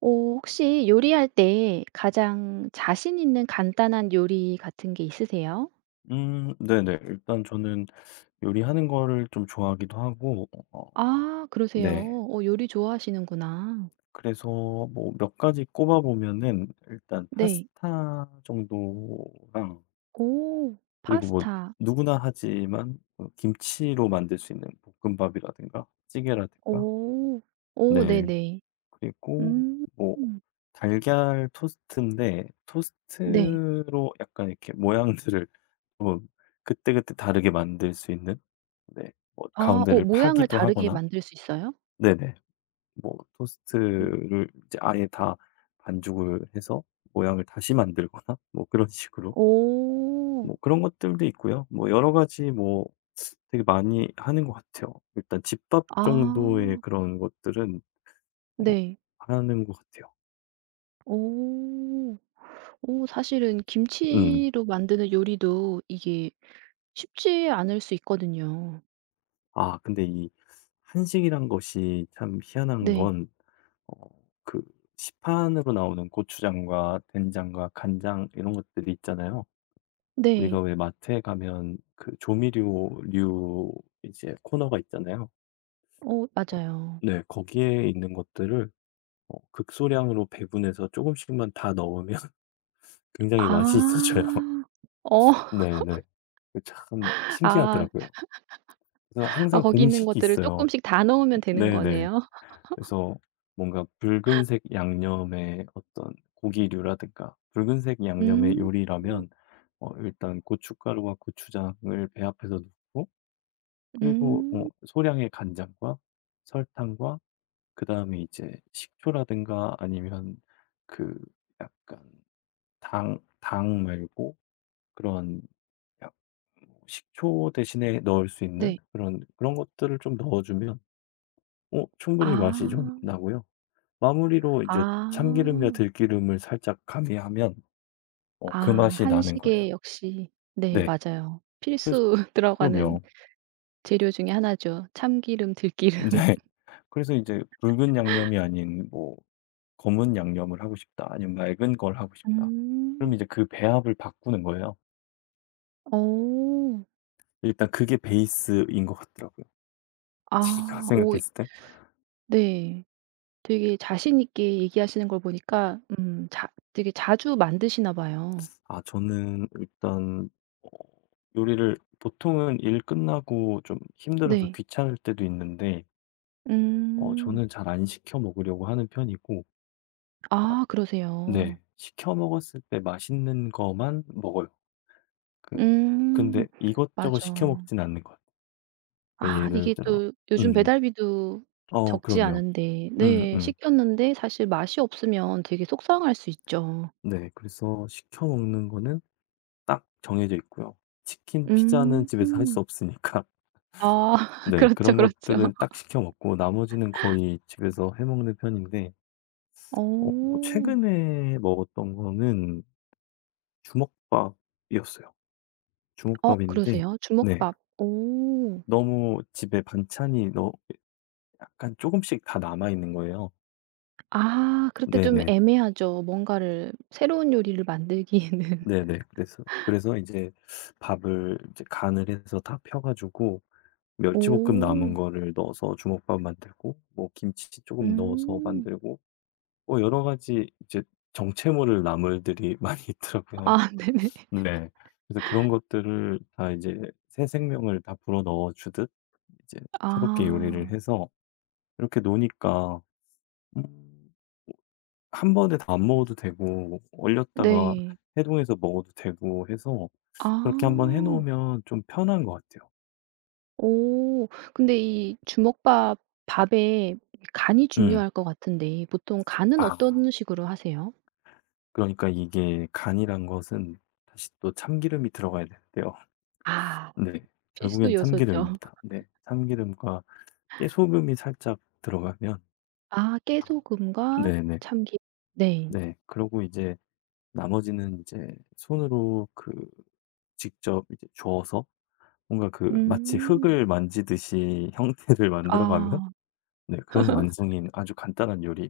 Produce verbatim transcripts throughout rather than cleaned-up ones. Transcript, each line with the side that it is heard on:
right: 오, 혹시 요리할 때 가장 자신 있는 간단한 요리 같은 게 있으세요?
left: 음 네네. 일단 저는 요리하는 거를 좀 좋아하기도 하고 어
right: 아, 그러세요.
left: 네.
right: 어, 요리 좋아하시는구나.
left: 그래서 뭐 몇 가지 꼽아 보면은 일단
right: 네.
left: 파스타 정도랑
right: 오,
left: 그리고 뭐
right: 파스타.
left: 누구나 하지만 뭐 김치로 만들 수 있는 볶음밥이라든가 찌개라든가,
right: 오. 오,
left: 네.
right: 네네.
left: 그리고
right: 음.
left: 뭐 달걀 토스트인데
right: 네.
left: 토스트로 약간 이렇게 모양들을 뭐 그때그때 다르게 만들 수 있는, 네, 뭐
right: 아, 어,
left: 가운데를
right: 모양을
left: 파기도
right: 다르게
left: 하거나.
right: 만들 수 있어요?
left: 네네. 뭐
right: 음.
left: 토스트를 이제 아예 다 반죽을 해서 모양을 다시 만들거나 뭐 그런 식으로.
right: 오.
left: 뭐 그런 것들도 있고요. 뭐 여러 가지, 뭐 되게 많이 하는 것 같아요. 일단 집밥
right: 아,
left: 정도의 그런 것들은 어
right: 네.
left: 하는 것 같아요.
right: 오. 오, 사실은
left: 음.
right: 김치로 만드는 요리도 이게 쉽지 않을 수 있거든요.
left: 아 근데 이 한식이란 것이 참 희한한
right: 네.
left: 건 어 그 시판으로 나오는 고추장과 된장과 간장 이런 것들이 있잖아요. 우리가
right: 네.
left: 왜 마트에 가면 그 조미료류 이제 코너가 있잖아요.
right: 어, 맞아요.
left: 네. 거기에 있는 것들을 어 극소량으로 배분해서 조금씩만 다 넣으면 굉장히 맛이 있어져요.
right: 아. 어.
left: 네네. 그 참
right: 아.
left: 신기하더라고요. 그래서
right: 아,
left: 항상
right: 거기 있는
left: 공식이
right: 것들을
left: 있어요.
right: 쪼끔씩 다 넣으면 되는
left: 네네.
right: 거네요.
left: 그래서 뭔가 붉은색 양념의 어떤 고기류라든가 붉은색 양념의
right: 음.
left: 요리라면 어 일단 고춧가루와 고추장을 배합해서 넣고. 그리고 어,
right: 음.
left: 소량의 간장과 설탕과 그다음에 이제 식초라든가 아니면 그 약간 당 당 말고 그런 약 뭐 식초 대신에 넣을 수 있는
right: 네.
left: 그런 그런 것들을 좀 넣어주면 어 충분히 맛이 좀
right: 아.
left: 나고요. 마무리로 이제 참기름이나
right: 아.
left: 들기름을 살짝 가미하면 어
right: 아,
left: 그 맛이 나는
right: 한식에
left: 거예요.
right: 역시 네
left: 네.
right: 맞아요.
left: 그래서
right: 필수 들어가는
left: 그럼요.
right: 재료 중에 하나죠. 참기름,
left: 네.
right: 들기름.
left: 그래서 이제 붉은 양념이 아닌 뭐 검은 양념을 하고 싶다, 아니면 맑은 걸 하고 싶다. 그럼
right: 음.
left: 이제 그 배합을 바꾸는 거예요.
right: 어.
left: 일단 그게 베이스인 것 같더라고요. 제가
right: 아. 오
left: 생각했을 때.
right: 네. 되게 자신 있게 얘기하시는 걸 보니까 음 자 되게 자주 만드시나 봐요.
left: 아 저는 일단 어 요리를 보통은 일 끝나고 좀 힘들어서
right: 네.
left: 귀찮을 때도 있는데 어
right: 음.
left: 저는 잘 안 시켜 먹으려고 하는 편이고.
right: 아,
left: 네.
right: 그러세요.
left: 시켜 먹었을 때 맛있는 거만 먹어요. 그 근데
right: 음.
left: 이것저것 시켜
right: 맞아.
left: 먹진 않는 것 같아요. 그러니까
right: 아,
left: 예를
right: 이게
left: 들어
right: 또 요즘
left: 음.
right: 배달비도
left: 어
right: 적지
left: 그럼요.
right: 않은데 네
left: 음음.
right: 시켰는데 사실 맛이 없으면 되게 속상할 수 있죠.
left: 네. 그래서 시켜 먹는 거는 딱 정해져 있고요. 치킨, 피자는 집에서 할 수
right: 음.
left: 없으니까
right: 아,
left: 네
right: 그렇죠,
left: 그런
right: 그렇죠.
left: 것들은 딱 시켜 먹고 나머지는 거의 집에서 해 먹는 편인데 어
right: 오,
left: 최근에 먹었던 거는 주먹밥이었어요.
right: 어
left: 주먹밥인데
right: 그러세요?
left: 네
right: 주먹밥. 오.
left: 너무 집에 반찬이 너 약간 조금씩 다 남아있는 거예요.
right: 아, 그럴 때 좀
left: 네네.
right: 애매하죠. 뭔가를 새로운 요리를 만들기에는.
left: 네네. 그래서 그래서 이제 밥을 이제 간을 해서 다 펴 가지고 멸치볶음 남은
right: 오.
left: 거를 넣어서 주먹밥 만들고 뭐 김치 조금 넣어서
right: 음.
left: 만들고 뭐 여러 가지 이제 정체모를 나물들이 많이 있더라고요.
right: 아, 네네.
left: 네. 그래서 그런 것들을 다 이제 새 생명을 다 불어 넣어 주듯 이제 새롭게 요리를
right: 아.
left: 해서 이렇게 노니까 음 한 번에 다 안 먹어도 되고, 얼렸다가
right: 네.
left: 해동해서 먹어도 되고 해서,
right: 아.
left: 그렇게 한번 해 놓으면 좀 편한 것 같아요.
right: 오. 근데 이 주먹밥 밥에 간이
left: 음.
right: 중요할 것 같은데 보통 간은
left: 아
right: 어떤 식으로 하세요?
left: 그러니까 이게 간이란 것은 다시 또 참기름이 들어가야 되는데요.
right: 아,
left: 네.
right: 필수
left: 결국엔
right: 요소죠.
left: 참기름입니다. 네. 참기름과 깨소금이 살짝 들어가면.
right: 아, 깨소금과
left: 네네.
right: 참기 네.
left: 네. 그러고 이제 나머지는 이제 손으로 그 직접 이제 저어서 뭔가 그 마치
right: 음.
left: 흙을 만지듯이 형태를 만들어 가면.
right: 아.
left: 네. 그런 완성인 아주 간단한 요리.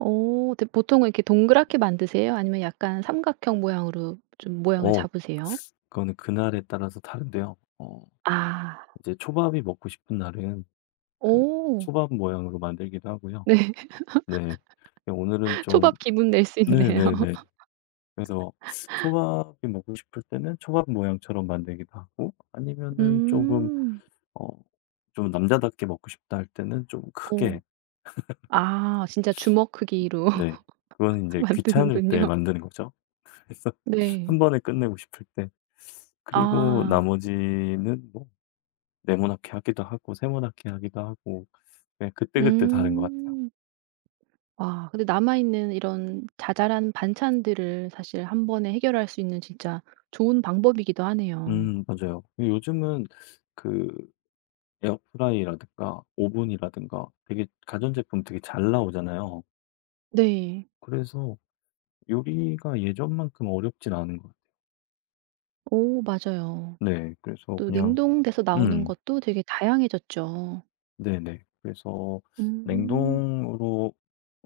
right: 오. 근데 보통은 이렇게 동그랗게 만드세요? 아니면 약간 삼각형 모양으로 좀 모양을
left: 어
right: 잡으세요?
left: 그거는 그날에 따라서 다른데요. 어
right: 아.
left: 이제 초밥이 먹고 싶은 날은 그
right: 오.
left: 초밥 모양으로 만들기도 하고요.
right: 네.
left: 네. 예 오늘은 좀
right: 초밥 기분 낼 수 있네요.
left: 네네네. 그래서 초밥이 먹고 싶을 때는 초밥 모양처럼 만들기도 하고, 아니면은 조금
right: 음.
left: 어 좀 남자답게 먹고 싶다 할 때는 좀
right: 오.
left: 크게.
right: 아, 진짜 주먹 크기로
left: 네. 그거는 제 귀찮을 때
right: 만드는군요.
left: 만드는 거죠. 그래서
right: 네.
left: 한 번에 끝내고 싶을 때. 그리고
right: 아.
left: 나머지는 뭐 네모나게 하기도 하고 세모나게 하기도 하고 그냥 그때그때 다른 것 같아요.
right: 음. 와, 근데 남아있는 이런 자잘한 반찬들을 사실 한 번에 해결할 수 있는 진짜 좋은 방법이기도 하네요.
left: 음 맞아요. 요즘은 그 에어프라이라든가 오븐이라든가 되게 가전제품 되게 잘 나오잖아요.
right: 네.
left: 그래서 요리가 예전만큼 어렵진 않은 것 같아요.
right: 오, 맞아요.
left: 네. 그래서
right: 또
left: 그냥
right: 냉동돼서 나오는
left: 음
right: 것도 되게 다양해졌죠.
left: 네네. 그래서
right: 음.
left: 냉동으로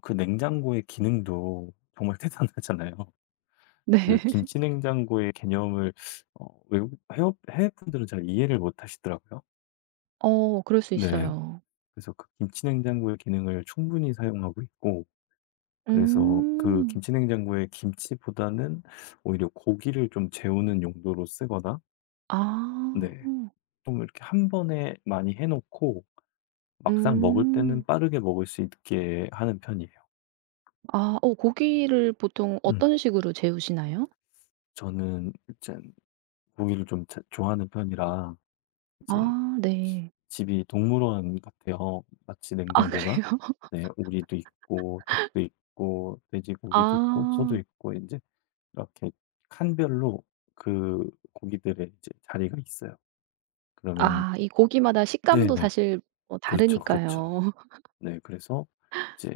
left: 그 냉장고의 기능도 정말 대단하잖아요.
right: 네.
left: 그 김치 냉장고의 개념을 어 외국 해외 해외 분들은 잘 이해를 못 하시더라고요.
right: 어, 그럴 수
left: 네.
right: 있어요.
left: 그래서 그 김치냉장고의 기능을 충분히 사용하고 있고, 그래서 그
right: 음.
left: 김치냉장고에 김치보다는 오히려 고기를 좀 재우는 용도로 쓰거나.
right: 아.
left: 네. 좀 이렇게 한 번에 많이 해 놓고 막상 먹을 때는
right: 음.
left: 빠르게 먹을 수 있게 하는 편이에요.
right: 아, 어, 고기를 보통
left: 음.
right: 어떤 식으로 재우시나요?
left: 저는 일단 고기를 좀 자 좋아하는 편이라 이제
right: 아, 네.
left: 집이 동물원 같아요, 마치
right: 아,
left: 냉장고가.
right: 그래요?
left: 네. 오리도 있고, 닭도 있고, 돼지고기도 있고, 소도
right: 아.
left: 있고 이제 이렇게 칸별로 그 고기들의 이제 자리가 있어요. 그러면
right: 아, 이 고기마다 식감도
left: 네네.
right: 사실 뭐
left: 그렇죠, 그렇죠.
right: 다르니까요.
left: 네 그래서 이제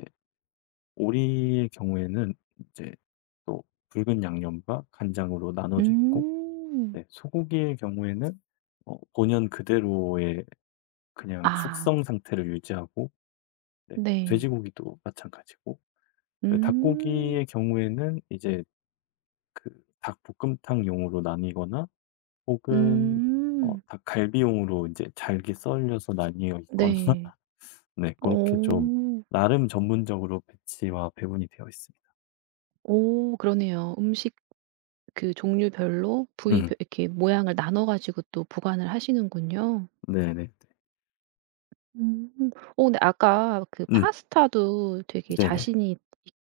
left: 오리의 경우에는 이제 또 붉은 양념과 간장으로 나눠져 있고,
right: 음.
left: 네 소고기의 경우에는 어 본연 그대로의 그냥
right: 아,
left: 숙성 상태를 유지하고, 네
right: 네.
left: 돼지고기도 마찬가지고, 네
right: 음.
left: 닭고기의 경우에는 이제 그 닭볶음탕용으로 나뉘거나 혹은 어
right: 음.
left: 닭갈비용으로 이제 잘게 썰려서 나뉘어 있거나.
right: 네.
left: 네 그렇게 좀
right: 오,
left: 나름 전문적으로 배치와 배분이 되어 있습니다.
right: 오, 그러네요. 음식 그 종류별로 부위
left: 음.
right: 이렇게 모양을 나눠 가지고 또 보관을 하시는군요.
left: 네네네.
right: 음. 어, 근데 아까 그
left: 음.
right: 파스타도 되게
left: 네네.
right: 자신이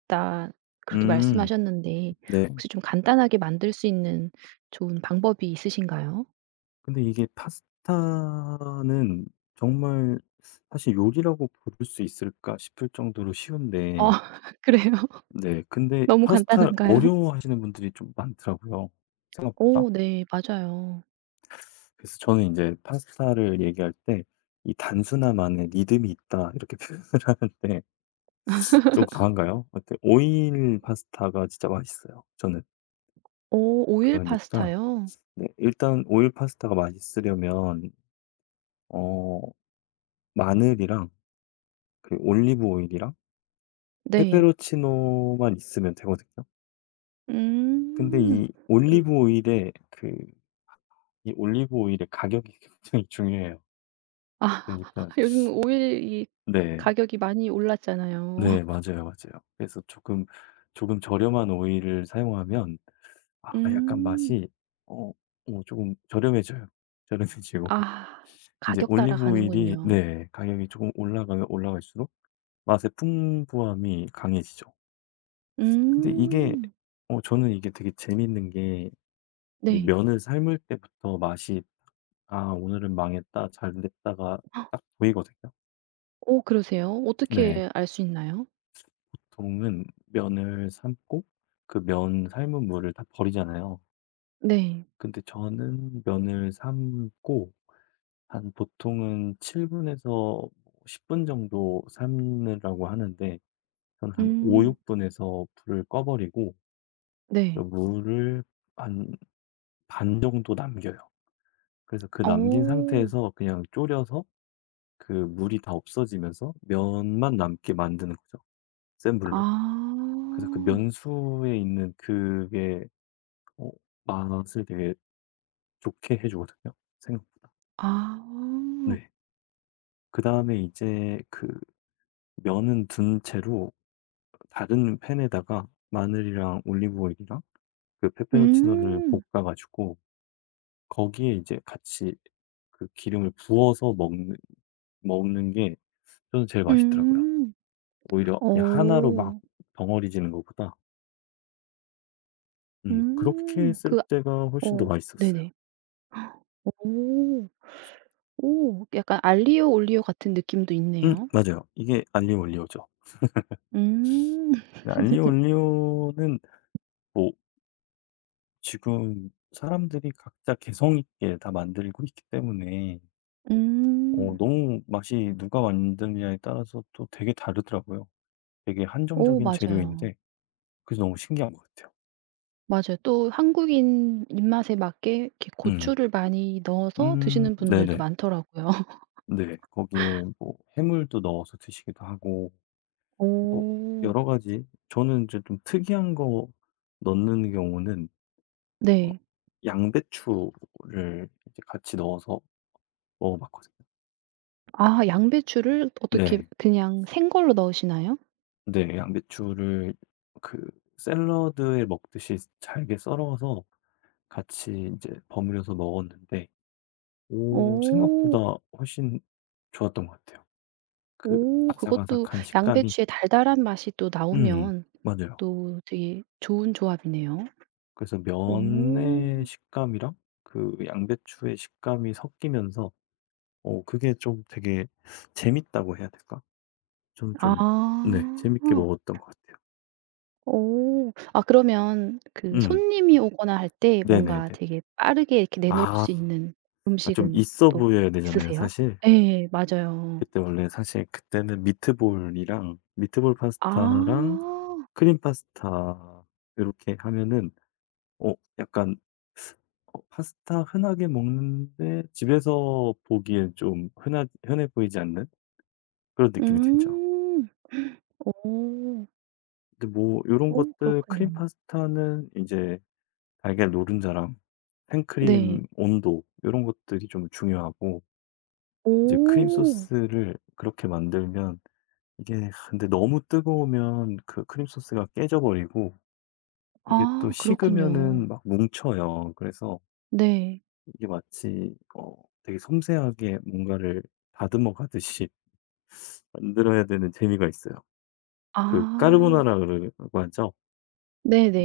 right: 있다 그렇게
left: 음.
right: 말씀하셨는데
left: 네.
right: 혹시 좀 간단하게 만들 수 있는 좋은 방법이 있으신가요?
left: 근데 이게 파스타는 정말 사실 요리라고 부를 수 있을까 싶을 정도로
right: 어,
left: 쉬운데
right: 그래요?
left: 네 근데
right: 너무
left: 파스타
right: 간단한가요?
left: 어려워하시는 분들이 좀 많더라고요, 생각보다.
right: 오 네. 맞아요.
left: 그래서 저는 이제 파스타를 얘기할 때 "이 단순함만의 리듬이 있다." 이렇게 표현을 하는데 좀 과한가요? 어때? 오일 파스타가 진짜 맛있어요, 저는.
right: 오, 오일
left: 그러니까
right: 파스타요?
left: 네 일단 오일 파스타가 맛있으려면 어 마늘이랑 그 올리브 오일이랑
right: 네.
left: 페페로치노만 있으면 되거든요. 근데
right: 음.
left: 이
right: 그
left: 올리브 오일의 그 이 올리브 오일의 가격이 굉장히 중요해요.
right: 아,
left: 그러니까
right: 요즘 오일이
left: 네.
right: 가격이 많이 올랐잖아요.
left: 네 맞아요, 맞아요. 그래서 조금 조금 저렴한 오일을 사용하면 아 약간
right: 음.
left: 맛이 어 어 조금 저렴해져요. 저렴해지고
right: 아,
left: 이제
right: 가격
left: 올리브 오일이
right: 따라가는군요.
left: 네 가격이 조금 올라가면 올라갈수록 맛의 풍부함이 강해지죠. 근데 이게
right: 음.
left: 어 저는 이게 되게 재밌는 게
right: 네.
left: 면을 삶을 때부터 맛이 '아 오늘은 망했다. 잘 됐다.'가 딱 보이거든요.
right: 어 그러세요? 어떻게
left: 네.
right: 알 수 있나요?
left: 보통은 면을 삶고 그 면 삶은 물을 다 버리잖아요.
right: 네.
left: 근데 저는 면을 삶고 한 보통은 칠 분에서 십 분 정도 삶으라고 하는데, 저는 한
right: 음.
left: 오에서 육 분에서 불을 꺼 버리고 그
right: 네.
left: 물을 한 반 정도 남겨요. 그래서 그 남긴
right: 어.
left: 상태에서 그냥 졸여서 그 물이 다 없어지면서 면만 남게 만드는 거죠, 센 불로. 그래서 그
right: 아.
left: 면수에 있는 그게 어 맛을 되게 좋게 해 주거든요, 생각보다.
right: 아.
left: 네. 그다음에 이제 그 면은 든 채로 다른 팬에다가 마늘이랑 올리브 오일이랑 그 페페로치노를
right: 음.
left: 볶아 가지고 거기에 이제 같이 그 기름을 부어서 먹는 먹는 게 저는 제일 맛있더라고요.
right: 음.
left: 오히려 그냥 하나로 막
right: 어.
left: 덩어리지는 것보다 음 그렇게
right: 음.
left: 쓸
right: 그 아,
left: 때가 훨씬 더
right: 어
left: 맛있었어요.
right: 네네. 오. 오, 약간 알리오 올리오 같은 느낌도
left: 음
right: 있네요.
left: 맞아요. 이게 알리오 올리오죠.
right: 음.
left: 근데 알리오 올리오는 뭐 지금 사람들이 각자 개성 있게 다 만들고 있기 때문에 어
right: 음.
left: 너무 맛이 누가 만드느냐에 따라서 또 되게 다르더라고요. 되게
right: 어,
left: 한정적인
right: 맞아요.
left: 재료인데 그래서 너무 신기한 것 같아요.
right: 맞아요. 또 한국인 입맛에 맞게 이렇게
left: 음.
right: 고추를 많이 넣어서
left: 음
right: 드시는 분들도
left: 네네.
right: 많더라고요.
left: 네. 거기에 뭐 해물도 넣어서 드시기도 하고 뭐
right: 오.
left: 여러 가지. 저는 이제 좀 특이한 거 넣는 경우는 어
right: 네.
left: 양배추를 이제 같이 넣어서 먹어 봤거든요.
right: 아, 양배추를 어떻게
left: 네.
right: 그냥 생걸로 넣으시나요?
left: 네. 양배추를 그 샐러드에 먹듯이 잘게 썰어서 같이 이제 버무려서 먹었는데 오 생각보다
right: 어.
left: 훨씬 좋았던 것 같아요. 그
right: 오, 그것도
left: 아삭아삭한 식감이
right: 양배추의 달달한 맛이 또
left: 음
right: 나오면
left: 맞아요.
right: 또 되게 좋은 조합이네요.
left: 그래서
right: 오.
left: 면의 식감이랑 그 양배추의 식감이 섞이면서 어 그게 좀 되게 재밌다고 해야 될까? 저는
right: 아.
left: 좀 네 재밌게 먹었던 것 같아요.
right: 오. 아, 그러면 그
left: 음
right: 손님이 오거나 할 때 뭔가
left: 네네네.
right: 되게 빠르게 이렇게 내놓을
left: 아.
right: 수 있는
left: 아 좀
right: 음식은
left: 있어
right: 또
left: 보여야 되잖아요,
right: 있으세요?
left: 사실.
right: 예. 맞아요.
left: 그때 원래 사실 그때는 미트볼이랑 미트볼
right: 아.
left: 파스타랑 크림 파스타 이렇게 하면은 어 약간 어 파스타 흔하게 먹는데 집에서 보기엔 좀 흔하 흔해 보이지 않는 그런 느낌이 들죠.
right: 음. 오.
left: 근데 뭐 요런
right: 오,
left: 것들 크림
right: 그렇군요.
left: 파스타는 이제 달걀 노른자랑
right: 네.
left: 생크림 온도 요런 것들이 좀 중요하고. 이제 크림
right: 오.
left: 소스를 그렇게 만들면 이게 근데 너무 뜨거우면 그 크림 소스가 깨져 버리고, 이게 또
right: 아, 그렇군요.
left: 식으면은 막 뭉쳐요. 그래서
right: 네.
left: 이게 마치 어 되게 섬세하게 뭔가를 다듬어 가듯이 만들어야 되는 재미가 있어요. 그 까르보
right: 아,
left: 나라고 하죠.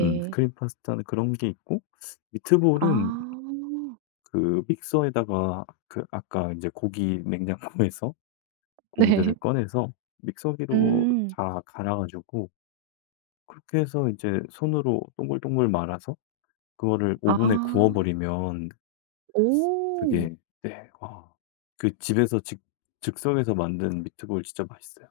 left: 음 크림 파스타는 그런 게 있고
right: 아.
left: 미트볼은 그 믹서에다가 그 아까 이제 고기 냉장고에서 고기들을
right: 네.
left: 꺼내서 믹서기로
right: 음.
left: 다 갈아 가지고 그렇게 해서 이제 손으로 동글동글 말아서 그거를 오븐에 구워
right: 아.
left: 버리면
right: 오.
left: 그게 네. 와. 그 집에서 즉 즉석에서 만든 미트볼 진짜 맛있어요,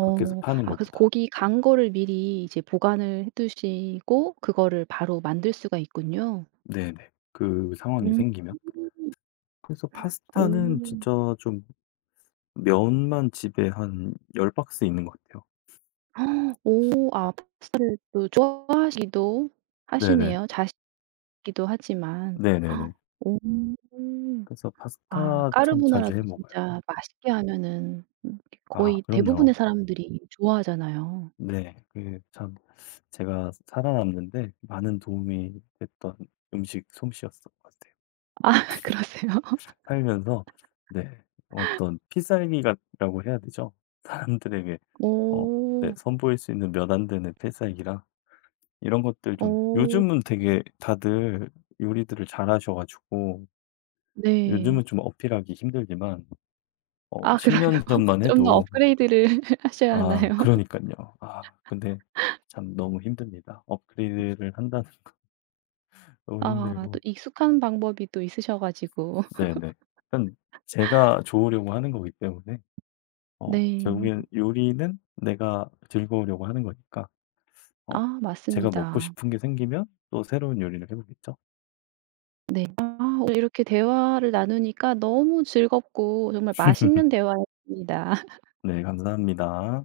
left: 밖에서 파는
right: 아, 그래서
left: 것보다.
right: 고기 간 거를 미리 이제 보관을 해 두시고 그거를 바로 만들 수가 있군요.
left: 네네. 그 상황이
right: 음.
left: 생기면. 그래서 파스타는
right: 오.
left: 진짜 좀 면만 집에 한 열 박스 있는 것 같아요.
right: 오. 아, 파스타를 또 좋아하시기도
left: 네네.
right: 하시네요. 자시기도 하지만.
left: 네네네.
right: 오.
left: 그래서
right: 아,
left: 파스타 참 자주 해
right: 까르보나라도
left: 먹어요.
right: 진짜 맛있게 하면은 음
left: 아
right: 거의
left: 그럼요.
right: 대부분의 사람들이 좋아하잖아요.
left: 네. 그게 참 제가 살아남는 데 많은 도움이 됐던 음식 솜씨였던 것 같아요.
right: 아, 그러세요?
left: 살면서 네 어떤 필살기라고 해야 되죠? 사람들에게 어 네
right: 어.
left: 선보일 수 있는 몇 안 되는 필살기라 이런 것들 좀
right: 어,
left: 요즘은 되게 다들 요리들을 잘하셔 가지고 요즘은
right: 네.
left: 좀 어필하기 힘들지만 어
right: 아
left: 10
right: 그래요?
left: 년 전만
right: 좀 더
left: 해도.
right: 업그레이드를 하셔야
left: 아
right: 하나요?
left: 그러니깐요. 아 근데 참 너무 힘듭니다. 업그레이드를 한다는 게 너무
right: 아, 또
left: 힘들고.
right: 익숙한 방법이 또 있으셔 가지고.
left: 네네. 일단 제가 좋으려고 하는 거기 때문에 어
right: 네.
left: 결국엔 요리는 내가 즐거우려고 하는 거니까 어
right: 아,
left: 제가 먹고
right: 맞습니다.
left: 싶은 게 생기면 또 새로운 요리를 해 보겠죠.
right: 네. 아, 오늘 이렇게 대화를 나누니까 너무 즐겁고 정말 맛있는 대화였습니다.
left: 네 감사합니다.